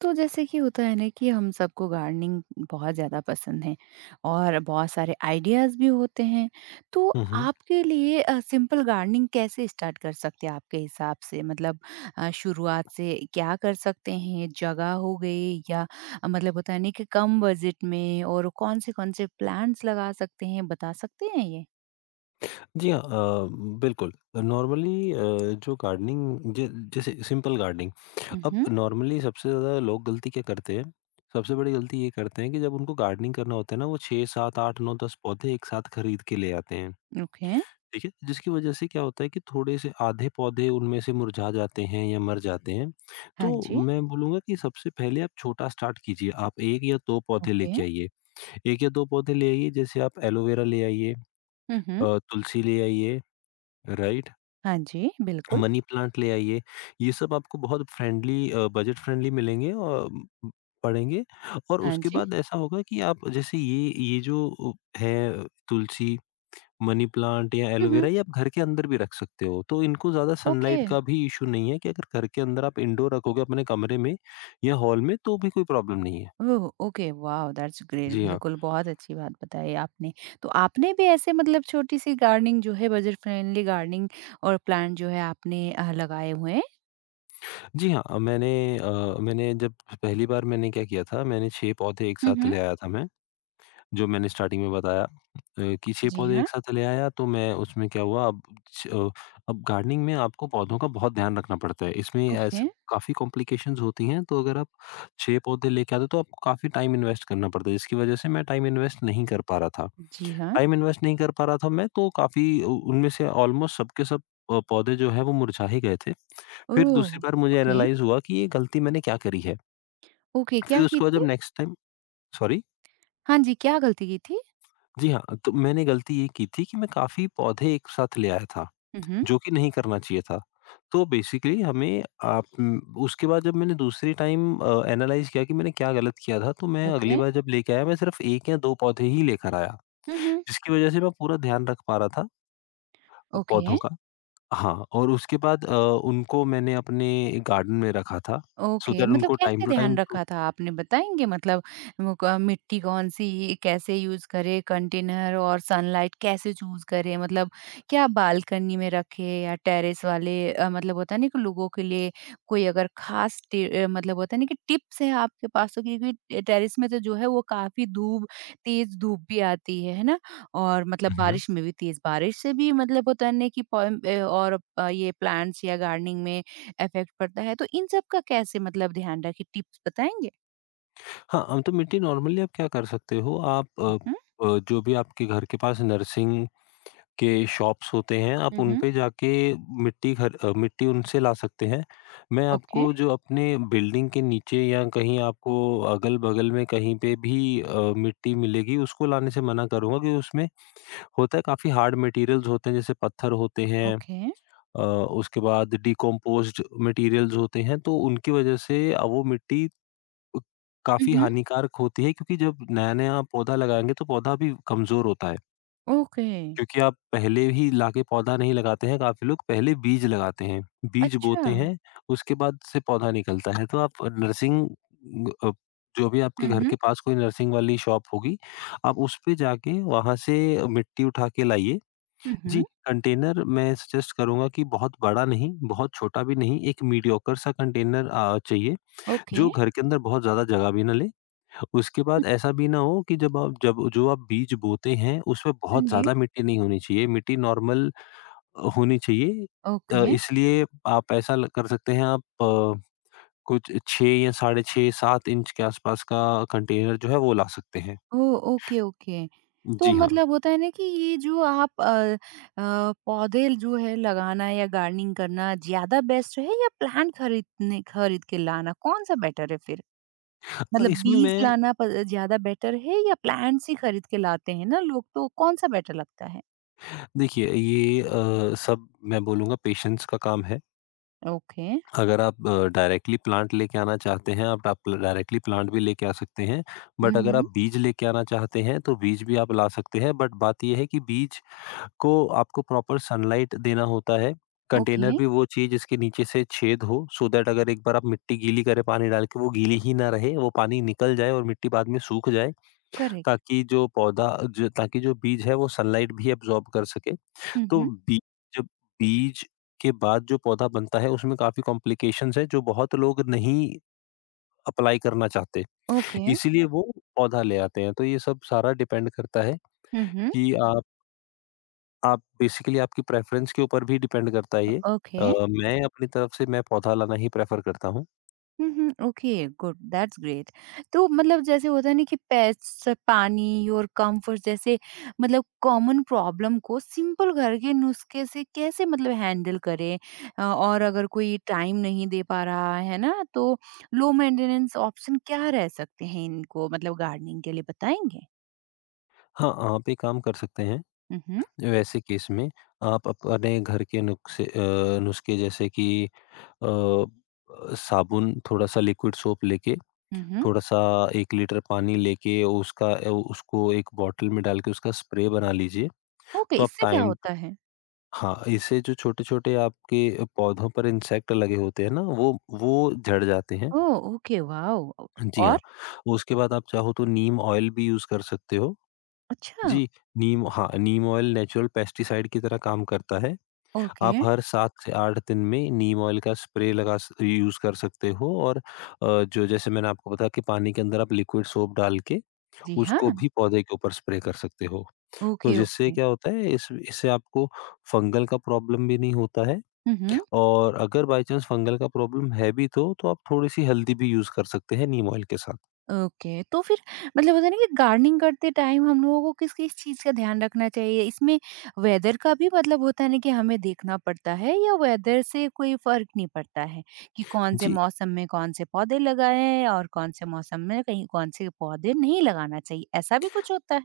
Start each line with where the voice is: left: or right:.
right: तो जैसे कि होता है ना कि हम सबको गार्डनिंग बहुत ज़्यादा पसंद है और बहुत सारे आइडियाज़ भी होते हैं। तो
left: हुँ, हुँ।
right: आपके लिए सिंपल गार्डनिंग कैसे स्टार्ट कर सकते हैं आपके हिसाब से? मतलब शुरुआत से क्या कर सकते हैं? जगह हो गई या मतलब होता है ना कि कम बजट में और कौन से प्लांट्स लगा सकते हैं, बता सकते हैं ये?
left: जी हाँ, बिल्कुल। नॉर्मली अ, जो गार्डनिंग ज जैसे सिंपल गार्डनिंग, अब
right: उहुँ,
left: नॉर्मली सबसे ज़्यादा लोग गलती क्या करते हैं, सबसे बड़ी गलती ये करते हैं कि जब उनको गार्डनिंग करना होता है ना, वो 6, 7, 8, 9, 10 पौधे एक साथ खरीद के ले आते हैं,
right: ओके।
left: ठीक है? जिसकी वजह से क्या होता है कि थोड़े से आधे पौधे उनमें से मुरझा जाते हैं या मर जाते हैं।
right: हाँ
left: तो
right: जी,
left: मैं बोलूँगा कि सबसे पहले आप छोटा स्टार्ट कीजिए, आप 1 या 2 पौधे
right: ओके।
left: लेके आइए। 1 या 2 पौधे ले आइए, जैसे आप एलोवेरा ले आइए,
right: हुँ, हुँ।
left: तुलसी ले आइए, राइट,
right: हाँ जी, बिल्कुल।
left: मनी प्लांट ले आइए। ये सब आपको बहुत फ्रेंडली बजट फ्रेंडली मिलेंगे और म, पड़ेंगे। और
right: हाँ
left: उसके
right: जी।
left: बाद ऐसा होगा कि आप जैसे ये जो है तुलसी, मनी प्लांट या
right: हुँ,
left: एलोवेरा,
right: हुँ,
left: ये आप घर के अंदर भी रख सकते हो तो इनको ज़्यादा
right: ओके।
left: सनलाइट का भी इशू नहीं है कि अगर घर के अंदर आप इंडोर रखोगे अपने कमरे में या हॉल में तो भी कोई प्रॉब्लम नहीं है।
right: Oh! Okay, wow that's great.
left: जी हाँ।
right: बिल्कुल, बहुत अच्छी बात बताई आपने। तो आपने भी ऐसे मतलब छोटी-सी गार्डनिंग जो है बजट फ्रेंडली गार्डनिंग और प्लांट जो है आपने लगाए हुए हैं?
left: जी हाँ, अ, मैंने जब पहली बार, मैंने क्या किया था, मैंने छः पौधे एक
right: हुँ,
left: साथ
right: हुँ।
left: ले आया था मैं। जो मैंने स्टार्टिंग में बताया कि 6
right: जी
left: पौधे
right: हाँ,
left: एक साथ ले आया तो मैं उसमें क्या हुआ अब, छ अ, अब गार्डनिंग में आपको पौधों का बहुत ध्यान रखना पड़ता है। इसमें
right: ओके।
left: ऐसे काफ़ी कॉम्प्लिकेशंस होती हैं, तो अगर आप 6 पौधे लेके आते हो तो आपको काफ़ी टाइम इन्वेस्ट करना पड़ता है, जिसकी वज़ह से मैं टाइम इन्वेस्ट नहीं कर पा रहा था।
right: जी हाँ।
left: टाइम इन्वेस्ट नहीं कर पा रहा था मैं, तो काफ़ी उ उनमें से ऑलमोस्ट सब के सब पौधे जो हैं वो मुरझा ही गए थे। फिर
right: ओह!
left: दूसरी बार मुझे
right: ओके,
left: एनालाइज़ हुआ कि ये गलती मैंने क्या करी है?
right: ओके
left: फिर
right: क्या की
left: उसके बाद जब
right: थी?
left: Next time, sorry?
right: हाँ जी, क्या गलती की थी?
left: जी हाँ, तो मैंने गलती ये की थी कि मैं काफ़ी पौधे एक साथ ले आया था,
right: हुँ, हुँ,
left: जो कि नहीं करना चाहिए था। तो बेसिकली हमें आप उम, उसके बाद जब मैंने दूसरी टाइम एनालाइज़ किया कि मैंने क्या गलत किया था, तो मैं अगली
right: ओके।
left: बार जब लेके आया, मैं सिर्फ़ 1 या 2 पौधे ही लेकर आया,
right: हुँ, हुँ।
left: जिसकी वज़ह से मैं पूरा ध्यान रख पा रहा था पौधों
right: ओके।
left: का। हाँ, और उसके बाद उनको मैंने अपने गार्डन में रखा था, सो
right: ओके,
left: दैट
right: मतलब
left: उनको टाइम
right: कैसे
left: टू
right: ध्यान
left: टाइम धूप।
right: रखा था आपने बताएँगे? मतलब वो क मिट्टी कौन-सी कैसे यूज़ करें कंटेनर और सनलाइट कैसे चूज़ करें? मतलब क्या बालकनी में रखें या टेरेस वाले मतलब होता है ना कि लोगों के लिए कोई अगर ख़ास मतलब होता है ना कि टिप्स है आपके पास तो क्योंकि टे टेरेस में तो जो है वो काफ़ी धूप तेज़ धूप भी आती है ना? और मतलब
left: हुँ, हुँ।
right: बारिश में भी तेज़ बारिश से भी मतलब होता है ना कि और ये प्लांट्स या गार्डनिंग में इफ़ेक्ट पड़ता है, तो इन सब का कैसे मतलब ध्यान रखें, टिप्स बताएँगे?
left: हाँ, तो मिट्टी नॉर्मली आप क्या कर सकते हो,
right: हुँ,
left: जो भी आपके घर के पास नर्सिंग के शॉप्स होते हैं, आप
right: हुँ,
left: उन
right: हुँ,
left: पे जाके मिट्टी उनसे ला सकते हैं। मैं
right: ओके,
left: आपको जो अपने बिल्डिंग के नीचे या कहीं आपको अगल-बगल में कहीं पे भी मिट्टी मिलेगी, उसको लाने से मना करूँगा क्योंकि उसमें होता है, काफ़ी हार्ड मटेरियल्स होते हैं, जैसे पत्थर होते हैं,
right: ओके,
left: उसके बाद डिकम्पोज़्ड मटेरियल्स होते हैं, तो उनकी वजह से वो मिट्टी
right: हुँ,
left: काफ़ी
right: हुँ,
left: हानिकारक होती है, क्योंकि जब नया-नया पौधा लगाएँगे, तो पौधा भी कमज़ोर होता है।
right: ओके,
left: क्योंकि आप पहले ही लाके पौधा नहीं लगाते हैं, काफ़ी लोग पहले बीज लगाते हैं। बीज
right: अच्छा,
left: बोते हैं, उसके बाद से पौधा निकलता है। तो आप अ, जो भी आपके
right: हुँ,
left: घर
right: हुँ,
left: के पास कोई नर्सिंग वाली शॉप होगी, आप उस पे जाके वहाँ से मिट्टी उठा के लाइए।
right: हुँ,
left: जी,
right: हुँ,
left: कंटेनर मैं सजेस्ट करूँगा कि बहुत बड़ा नहीं, बहुत छोटा भी नहीं, एक मीडियोकर सा कंटेनर चाहिए।
right: ओके,
left: जो घर के अंदर बहुत ज़्यादा जगह भी ना ले। उसके
right: हुँ,
left: बाद ऐसा भी ना हो कि जब आप जब जो आप बीज बोते हैं, उसमें
right: हाँ
left: बहुत
right: जी,
left: ज़्यादा मिट्टी नहीं होनी चाहिए, मिट्टी नॉर्मल होनी चाहिए।
right: ओके,
left: इसलिए आप ऐसा ल कर सकते हैं, कुछ 6 या साढ़े 6, 7 इंच के आसपास का कंटेनर जो है वो ला सकते हैं।
right: ओह! Okay, okay. तो
left: जी हाँ।
right: मतलब होता है ना कि ये जो आप पौधे जो है लगाना या गार्डनिंग करना ज़्यादा बेस्ट है या प्लांट खरीद के लाना, कौन-सा बेटर है फिर?
left: अ,
right: मतलब
left: इसमें
right: बीज
left: मैं
right: लाना प ज़्यादा बेटर है या प्लांट्स ही खरीद के लाते हैं ना लोग, तो कौन-सा बेटर लगता है?
left: देखिए ये सब मैं बोलूँगा पेशेंस का काम है।
right: ओके,
left: अगर आप डायरेक्टली प्लांट लेके आना चाहते हैं, आप डायरेक्टली प्लांट भी लेके आ सकते हैं।
right: हुँ,
left: बट अगर आप
right: हुँ,
left: बीज लेके आना चाहते हैं, तो बीज भी आप ला सकते हैं। बट बात ये है कि बीज को आपको प्रॉपर सनलाइट देना होता है। कंटेनर
right: ओके,
left: भी वो चाहिए जिसके नीचे से छेद हो, so दैट अगर एक बार आप मिट्टी गीली करें पानी डाल के, वो गीली ही ना रहे, वो पानी निकल जाए और मिट्टी बाद में सूख जाए,
right: करेक्ट,
left: ताकि जो पौधा ज ताकि जो बीज है, वो सनलाइट भी एब्ज़ॉर्ब कर सके।
right: हुँ,
left: तो
right: हुँ,
left: बीज जब बीज के बाद जो पौधा बनता है उसमें काफ़ी कॉम्प्लिकेशंस हैं, जो बहुत लोग नहीं अप्लाई करना चाहते।
right: ओके,
left: इसीलिए वो पौधा ले आते हैं। तो ये सब सारा डिपेंड करता है
right: हुँ, हुँ,
left: कि आप बेसिकली आपकी प्रेफ़रेंस के ऊपर भी डिपेंड करता है ये। अ,
right: ओके,
left: मैं अपनी तरफ से मैं पौधा लाना ही प्रेफ़र करता हूँ।
right: हुँ, हुँ, ओके, गुड, दैट्स ग्रेट। तो मतलब जैसे होता है ना कि पेट्स, पानी और कम्फर्ट जैसे मतलब कॉमन प्रॉब्लम को सिंपल घर के नुस्खे से कैसे मतलब हैंडल करें? और अगर कोई टाइम नहीं दे पा रहा है ना, तो लो मेंटेनेंस ऑप्शन क्या रह सकते हैं इनको मतलब गार्डनिंग के लिए बताएँगे?
left: हाँ, आप एक काम कर सकते हैं
right: हुँ, हुँ,
left: वैसे केस में, आप अपने घर के नुस्खे जैसे कि अ, साबुन, थोड़ा-सा लिक्विड सोप लेके,
right: हुँ, हुँ,
left: थोड़ा-सा 1 लीटर पानी लेके उसको एक बॉटल में डाल के उसका स्प्रे बना लीजिए।
right: ओके,
left: तो आप
right: इससे क्या
left: टाइम
right: होता है?
left: हाँ, इससे जो छोटे-छोटे आपके पौधों पर इंसेक्ट लगे होते हैं ना, वो झड़ जाते हैं।
right: ओह! Okay, wow!
left: जी हाँ,
right: और?
left: उसके बाद आप चाहो तो नीम ऑयल भी यूज़ कर सकते हो।
right: अच्छा,
left: जी, नीम ऑयल नेचुरल पेस्टिसाइड की तरह काम करता है।
right: ओके।
left: आप हर 7 से 8 दिन में नीम ऑयल का स्प्रे लगा स यूज़ कर सकते हो, और जो जैसे मैंने आपको बताया कि पानी के अंदर आप लिक्विड सोप डाल के
right: जी हाँ,
left: उसको भी पौधे के ऊपर स्प्रे कर सकते हो। तो
right: ओके,
left: जिससे
right: ओके।
left: क्या होता है, इस इससे आपको फंगल का प्रॉब्लम भी नहीं होता है,
right: हुँ, हुँ।
left: और अगर बाय चांस फंगल का प्रॉब्लम है भी तो आप थोड़ी-सी हल्दी भी यूज़ कर सकते हैं नीम ऑयल के साथ।
right: ओके, तो फिर मतलब होता है ना कि गार्डनिंग करते टाइम हम लोगों को किस-किस चीज़ का ध्यान रखना चाहिए? इसमें वेदर का भी मतलब होता है ना कि हमें देखना पड़ता है या वेदर से कोई फ़र्क नहीं पड़ता है, कि कौन से
left: जी,
right: मौसम में कौन से पौधे लगाएँ और कौन से मौसम में कहीं कौन से पौधे नहीं लगाना चाहिए, ऐसा भी कुछ होता है?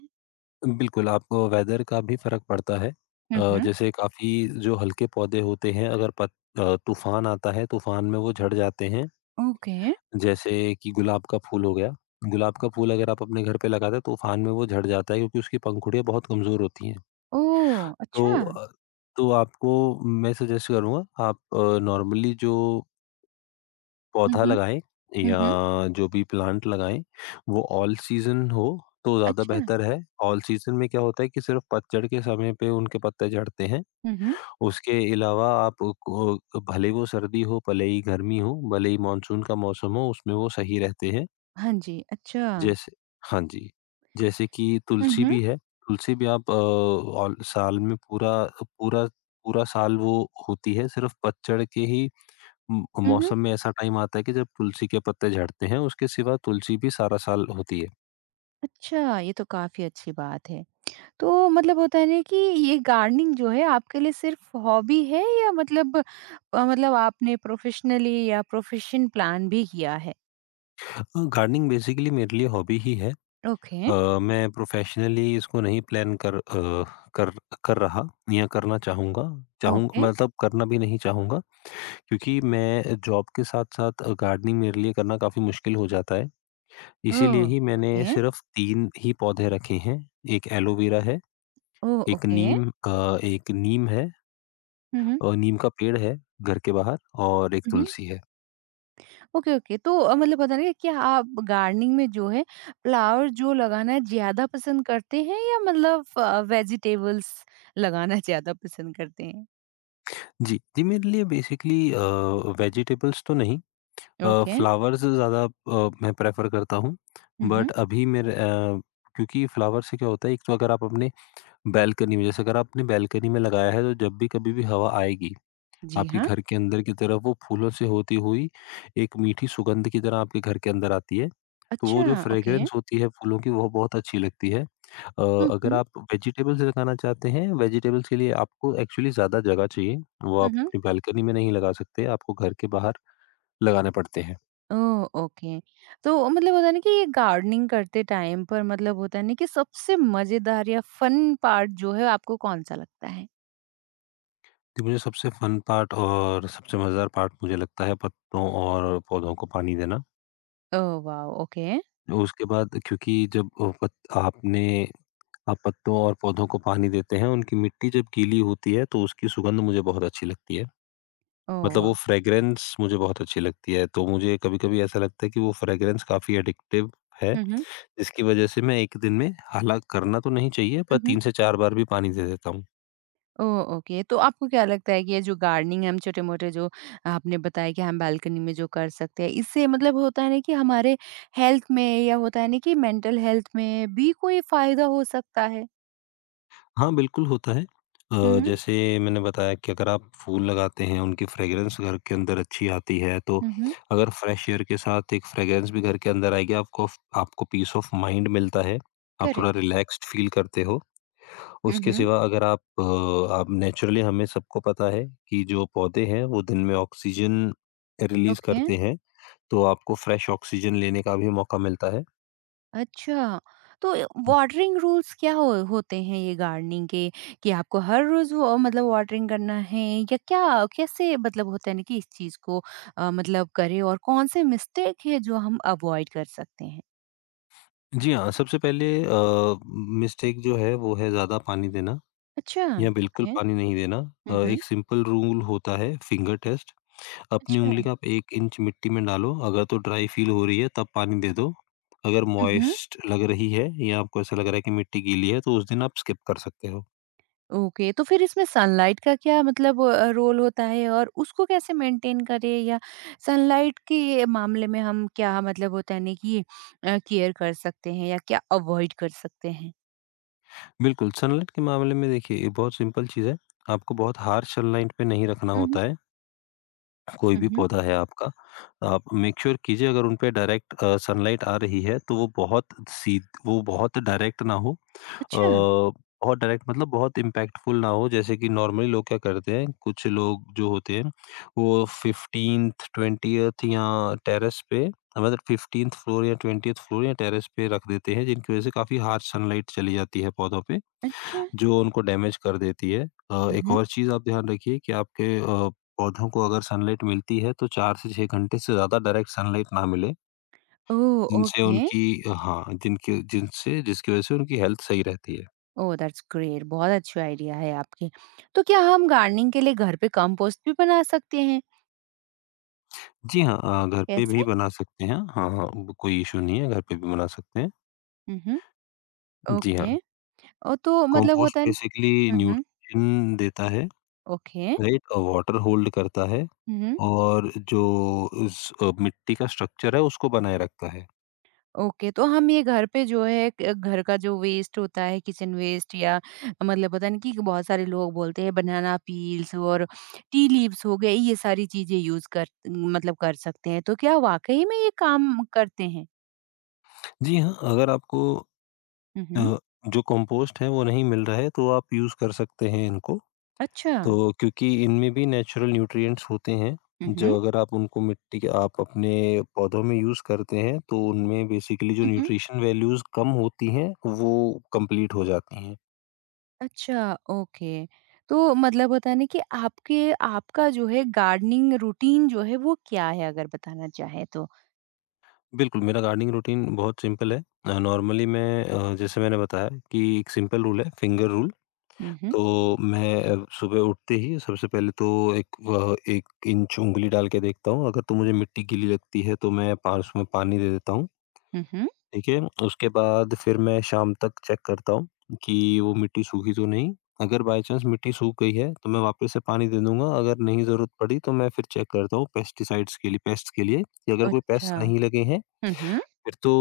left: बिल्कुल आपको वेदर का भी फ़र्क पड़ता है।
right: हुँ, हुँ।
left: जैसे काफ़ी जो हल्के पौधे होते हैं, अगर पत अ, तूफ़ान आता है, तूफ़ान में वो झड़ जाते हैं।
right: ओके।
left: जैसे कि गुलाब का फूल हो गया, गुलाब का फूल अगर आप अपने घर पे लगा दें, तूफ़ान में वो झड़ जाता है क्योंकि उसकी पंखुड़ियाँ बहुत कमज़ोर होती हैं।
right: ओह!
left: तो
right: अच्छा।
left: अ, तो आपको मैं सजेस्ट करूँगा, नॉर्मली जो
right: हुँ,
left: पौधा
right: हुँ।
left: लगाएँ
right: हुँ,
left: या
right: हुँ।
left: जो भी प्लांट लगाएँ, वो ऑल सीज़न हो तो ज़्यादा
right: अच्छा।
left: बेहतर है। ऑल सीज़न में क्या होता है कि सिर्फ़ पतझड़ के समय पे उनके पत्ते झड़ते हैं।
right: हुँ, हुँ।
left: उसके अलावा आप को भले वो सर्दी हो, भले ही गर्मी हो, भले ही मानसून का मौसम हो, उसमें वो सही रहते हैं।
right: हाँ जी, अच्छा।
left: जैसे हाँ जी, जैसे कि
right: हुँ,
left: तुलसी
right: हुँ।
left: भी है, तुलसी भी आप ऑल साल में पूरा पूरा पूरा साल वो होती है, सिर्फ़ पतझड़ के ही म
right: हुँ, हुँ।
left: मौसम में ऐसा टाइम आता है कि जब तुलसी के पत्ते झड़ते हैं, उसके सिवा तुलसी भी सारा साल होती है।
right: अच्छा, ये तो काफ़ी अच्छी बात है। तो मतलब होता है ना कि ये गार्डनिंग जो है आपके लिए सिर्फ़ हॉबी है या मतलब मतलब आपने प्रोफ़ेशनली या प्रोफ़ेशन प्लान भी किया है?
left: अ, गार्डनिंग बेसिकली मेरे लिए हॉबी ही है।
right: ओके,
left: अ, मैं प्रोफ़ेशनली इसको नहीं प्लान कर अ, कर कर रहा या करना चाहूँगा चाहूँ
right: ओके।
left: मतलब करना भी नहीं चाहूँगा, क्योंकि मैं जॉब के साथ-साथ गार्डनिंग मेरे लिए करना काफ़ी मुश्किल हो जाता है।
right: ओह!
left: इसीलिए ही मैंने
right: ओके।
left: सिर्फ़ 3 ही पौधे रखे हैं। एक एलोवेरा है,
right: ओह! ओके।
left: एक नीम है,
right: हुँ, हुँ।
left: और नीम का पेड़ है घर के बाहर, और एक
right: हुँ, हुँ।
left: तुलसी है।
right: Okay, okay. तो मतलब होता है ना कि क्या आप गार्डनिंग में जो है फ्लावर जो लगाना ज़्यादा पसंद करते हैं या मतलब वेजिटेबल्स लगाना ज़्यादा पसंद करते हैं?
left: जी मेरे लिए बेसिकली अ, वेजिटेबल्स तो नहीं अ,
right: ओके।
left: फ्लावर्स ज़्यादा मैं प्रेफ़र करता हूँ।
right: हुँ, हुँ।
left: बट अभी मेरे अ, क्योंकि फ्लावर से क्या होता है, एक तो अगर आप अपने बालकनी में, जैसे अगर आपने बालकनी में लगाया है, तो जब भी कभी भी हवा आएगी
right: जी
left: आपके
right: हाँ।
left: घर के अंदर की तरफ, वो फूलों से होती हुई एक मीठी सुगंध की तरह आपके घर के अंदर आती है। तो
right: अच्छा,
left: वो जो
right: ओके।
left: फ्रेग्रेंस होती है फूलों की, वो बहुत अच्छी लगती है।
right: हुँ,
left: अगर
right: हुँ।
left: आप वेजिटेबल्स लगाना चाहते हैं, वेजिटेबल्स के लिए आपको एक्चुअली ज़्यादा जगह चाहिए। वो
right: हुँ,
left: आप
right: हुँ।
left: अपनी बालकनी में नहीं लगा सकते, आपको घर के बाहर लगाने पड़ते हैं।
right: ओह! ओके। तो मतलब होता है ना कि ये गार्डनिंग करते टाइम पर मतलब होता है ना कि सबसे मज़ेदार या फन पार्ट जो है आपको कौन-सा लगता है?
left: तो मुझे सबसे फन पार्ट और सबसे मज़ेदार पार्ट मुझे लगता है पत्तों और पौधों को पानी देना।
right: Oh wow! ओके।
left: उसके बाद क्योंकि जब अ, पत आपने आप पत्तों और पौधों को पानी देते हैं, उनकी मिट्टी जब गीली होती है तो उसकी सुगंध मुझे बहुत अच्छी लगती है।
right: ओह
left: मतलब वो
right: वॉव!
left: फ्रेग्रेंस मुझे बहुत अच्छी लगती है, तो मुझे कभी-कभी ऐसा लगता है कि वो फ्रेग्रेंस काफ़ी एडिक्टिव है,
right: हुँ, हुँ।
left: जिसकी वजह से मैं एक दिन में हालाँकि करना तो नहीं चाहिए पर
right: हुँ, हुँ।
left: 3 से 4 बार भी पानी दे देता हूँ।
right: ओह! ओके। तो आपको क्या लगता है कि ये जो गार्डनिंग हम छोटे-मोटे जो आपने बताया कि हम बालकनी में जो कर सकते हैं, इससे मतलब होता है ना कि हमारे हेल्थ में या होता है ना कि मेंटल हेल्थ में भी कोई फ़ायदा हो सकता है?
left: हाँ, बिल्कुल होता है।
right: हुँ, हुँ।
left: जैसे मैंने बताया कि अगर आप फूल लगाते हैं, उनकी फ्रेग्रेंस घर के अंदर अच्छी आती है, तो
right: हुँ, हुँ।
left: अगर फ्रेश एयर के साथ एक फ्रेग्रेंस भी घर के अंदर आएगी, आपको पीस ऑफ माइंड मिलता है। आप थोड़ा
right: करेक्ट।
left: रिलैक्स्ड फ़ील करते हो।
right: हुँ,
left: उसके
right: हुँ।
left: सिवा अगर आप नेचुरली, हमें सबको पता है कि जो पौधे हैं, वो दिन में ऑक्सीजन रिलीज़
right: ओके।
left: करते हैं, तो आपको फ्रेश ऑक्सीजन लेने का भी मौका मिलता है।
right: अच्छा, तो वाटरिंग रूल्स क्या हो होते हैं ये गार्डनिंग के कि आपको हर रोज़ वो मतलब वाटरिंग करना है या क्या कैसे मतलब होता है ना कि इस चीज़ को मतलब करें और कौन से मिस्टेक है जो हम अवॉइड कर सकते हैं?
left: जी हाँ, सबसे पहले मिस्टेक जो है, वो है ज़्यादा पानी देना।
right: अच्छा,
left: या बिल्कुल
right: ओके।
left: पानी नहीं देना।
right: हुँ, हुँ।
left: एक सिंपल रूल होता है, फिंगर टेस्ट। अपनी उंगली
right: अच्छा।
left: का आप 1 इंच मिट्टी में डालो, अगर तो ड्राई फील हो रही है तब पानी दे दो। अगर
right: हुँ, हुँ।
left: मॉइस्ट लग रही है या आपको ऐसा लग रहा है कि मिट्टी गीली है, तो उस दिन आप स्किप कर सकते हो।
right: ओके तो फिर इसमें सनलाइट का क्या मतलब रोल होता है और उसको कैसे मेंटेन करें या सनलाइट के मामले में हम क्या मतलब होता है ना कि केयर कर सकते हैं या क्या अवॉइड कर सकते हैं?
left: बिल्कुल, सनलाइट के मामले में देखिए, ये बहुत सिंपल चीज़ है। आपको बहुत हार्श सनलाइट पे नहीं रखना
right: हम्म।
left: होता है, कोई भी
right: हम्म।
left: पौधा है आपका। आप मेक श्योर कीजिए, अगर उन पे डायरेक्ट सनलाइट आ रही है तो वो बहुत सीध वो बहुत डायरेक्ट ना हो।
right: अच्छा।
left: अ, बहुत डायरेक्ट मतलब बहुत इम्पैक्टफुल ना हो। जैसे कि नॉर्मली लोग क्या करते हैं, कुछ लोग जो होते हैं, वो 15th 20th या टेरेस पे मतलब 15th फ्लोर या 20th फ्लोर या टेरेस पे रख देते हैं, जिनकी वजह से काफी हार्श सनलाइट चली जाती है पौधों पे,
right: अच्छा।
left: जो उनको डैमेज कर देती है। एक
right: हम्म।
left: और चीज आप ध्यान रखिए कि आपके पौधों को अगर सनलाइट मिलती है तो 4 से 6 घंटे से ज्यादा डायरेक्ट सनलाइट ना मिले,
right: ओह
left: जिनसे
right: ओके।
left: उनकी हाँ जिनके जिनसे जिसकी वजह से उनकी हेल्थ सही रहती है।
right: ओह दैट्स ग्रेट, बहुत अच्छा आइडिया है आपके। तो क्या हम गार्डनिंग के लिए घर पे कंपोस्ट भी बना सकते हैं?
left: जी हाँ, घर पे भी
right: कैसे?
left: बना सकते हैं। हाँ, हाँ, ब कोई इश्यू नहीं है, घर पे भी बना सकते हैं।
right: हम्म।
left: जी हाँ,
right: ओके। ओ तो मतलब
left: कंपोस्ट
right: होता है ना
left: बेसिकली
right: कि- हम्म।
left: न्यूट्रिशन देता है,
right: ओके।
left: राइट? और वाटर होल्ड करता है,
right: हम्म।
left: और जो इस मिट्टी का स्ट्रक्चर है, उसको बनाए रखता है।
right: ओके, तो हम ये घर पे जो है क घर का जो वेस्ट होता है, किचन वेस्ट या मतलब पता नहीं कि बहुत सारे लोग बोलते हैं बनाना पील्स और टी लीव्स हो गए, ये सारी चीज़ें यूज़ कर मतलब कर सकते हैं। तो क्या वाक़ई में ये काम करते हैं?
left: जी हाँ, अगर आपको
right: हुँ, हुँ।
left: अ, जो कंपोस्ट है, वो नहीं मिल रहा है, तो आप यूज़ कर सकते हैं इनको।
right: अच्छा।
left: तो क्योंकि इनमें भी नेचुरल न्यूट्रिएंट्स होते हैं,
right: हुँ,
left: जो
right: हुँ।
left: अगर आप उनको मिट्टी के आप अपने पौधों में यूज़ करते हैं, तो उनमें बेसिकली जो
right: हुँ, हुँ।
left: न्यूट्रिशन वैल्यूज़ कम होती हैं, वो कंप्लीट हो जाती हैं।
right: अच्छा, ओके। तो मतलब होता है ना कि आपके आपका जो है गार्डनिंग रूटीन जो है वो क्या है अगर बताना चाहें तो?
left: बिल्कुल, मेरा गार्डनिंग रूटीन बहुत सिंपल है। नॉर्मली मैं जैसे मैंने बताया कि एक सिंपल रूल है, फिंगर रूल।
right: हुँ, हुँ।
left: तो मैं सुबह उठते ही सबसे पहले तो एक 1 इंच उँगली डाल के देखता हूँ, अगर तो मुझे मिट्टी गीली लगती है, तो मैं पास में पानी दे देता हूँ।
right: हुँ, हुँ।
left: ठीक है? उसके बाद फिर मैं शाम तक चेक करता हूँ कि वो मिट्टी सूखी तो नहीं। अगर बाय चांस मिट्टी सूख गई है, तो मैं वापस से पानी दे दूँगा। अगर नहीं ज़रूरत पड़ी तो मैं फिर चेक करता हूँ पेस्टिसाइड्स के लिए, पेस्ट के लिए, कि अगर कोई
right: अच्छा।
left: पेस्ट नहीं लगे हैं,
right: हुँ, हुँ।
left: फिर तो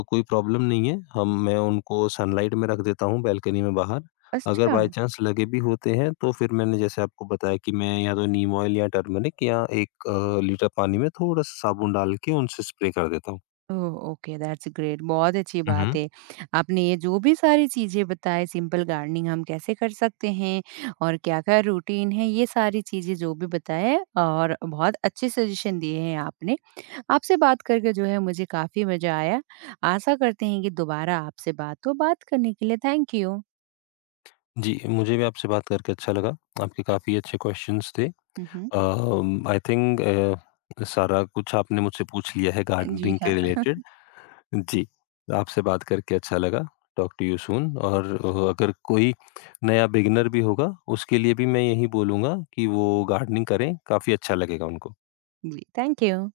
left: कोई प्रॉब्लम नहीं है। हम मैं उनको सनलाइट में रख देता हूँ, बालकनी में बाहर। अगर
right: अच्छा।
left: बाय चांस लगे भी होते हैं, तो फिर मैंने जैसे आपको बताया कि मैं या तो नीम ऑयल या टर्मरिक या 1 लीटर पानी में थोड़ा-सा साबुन डाल के उनसे स्प्रे कर देता हूँ।
right: ओह! ओके, दैट्स ग्रेट, बहुत अच्छी
left: हुँ,
right: बात
left: हुँ।
right: है। आपने ये जो भी सारी चीज़ें बताई सिंपल गार्डनिंग हम कैसे कर सकते हैं और क्या-क्या रूटीन है, ये सारी चीज़ें जो भी बताएँ और बहुत अच्छे सजेशन दिए हैं आपने। आपसे बात करके जो है मुझे काफ़ी मज़ा आया। आशा करते हैं कि दोबारा आपसे बात हो। बात करने के लिए थैंक यू।
left: जी, मुझे भी आपसे बात करके अच्छा लगा। आपके काफ़ी अच्छे क्वेश्चन्स थे।
right: हुँ, हुँ।
left: आई थिंक सारा कुछ आपने मुझसे पूछ लिया है
right: जी
left: गार्डनिंग
right: हाँ।
left: के रिलेटेड। जी, आपसे बात करके अच्छा लगा। Talk to you soon. और अगर कोई नया बिगिनर भी होगा, उसके लिए भी मैं यही बोलूँगा कि वो गार्डनिंग करें, काफ़ी अच्छा लगेगा उनको।
right: जी, थैंक यू।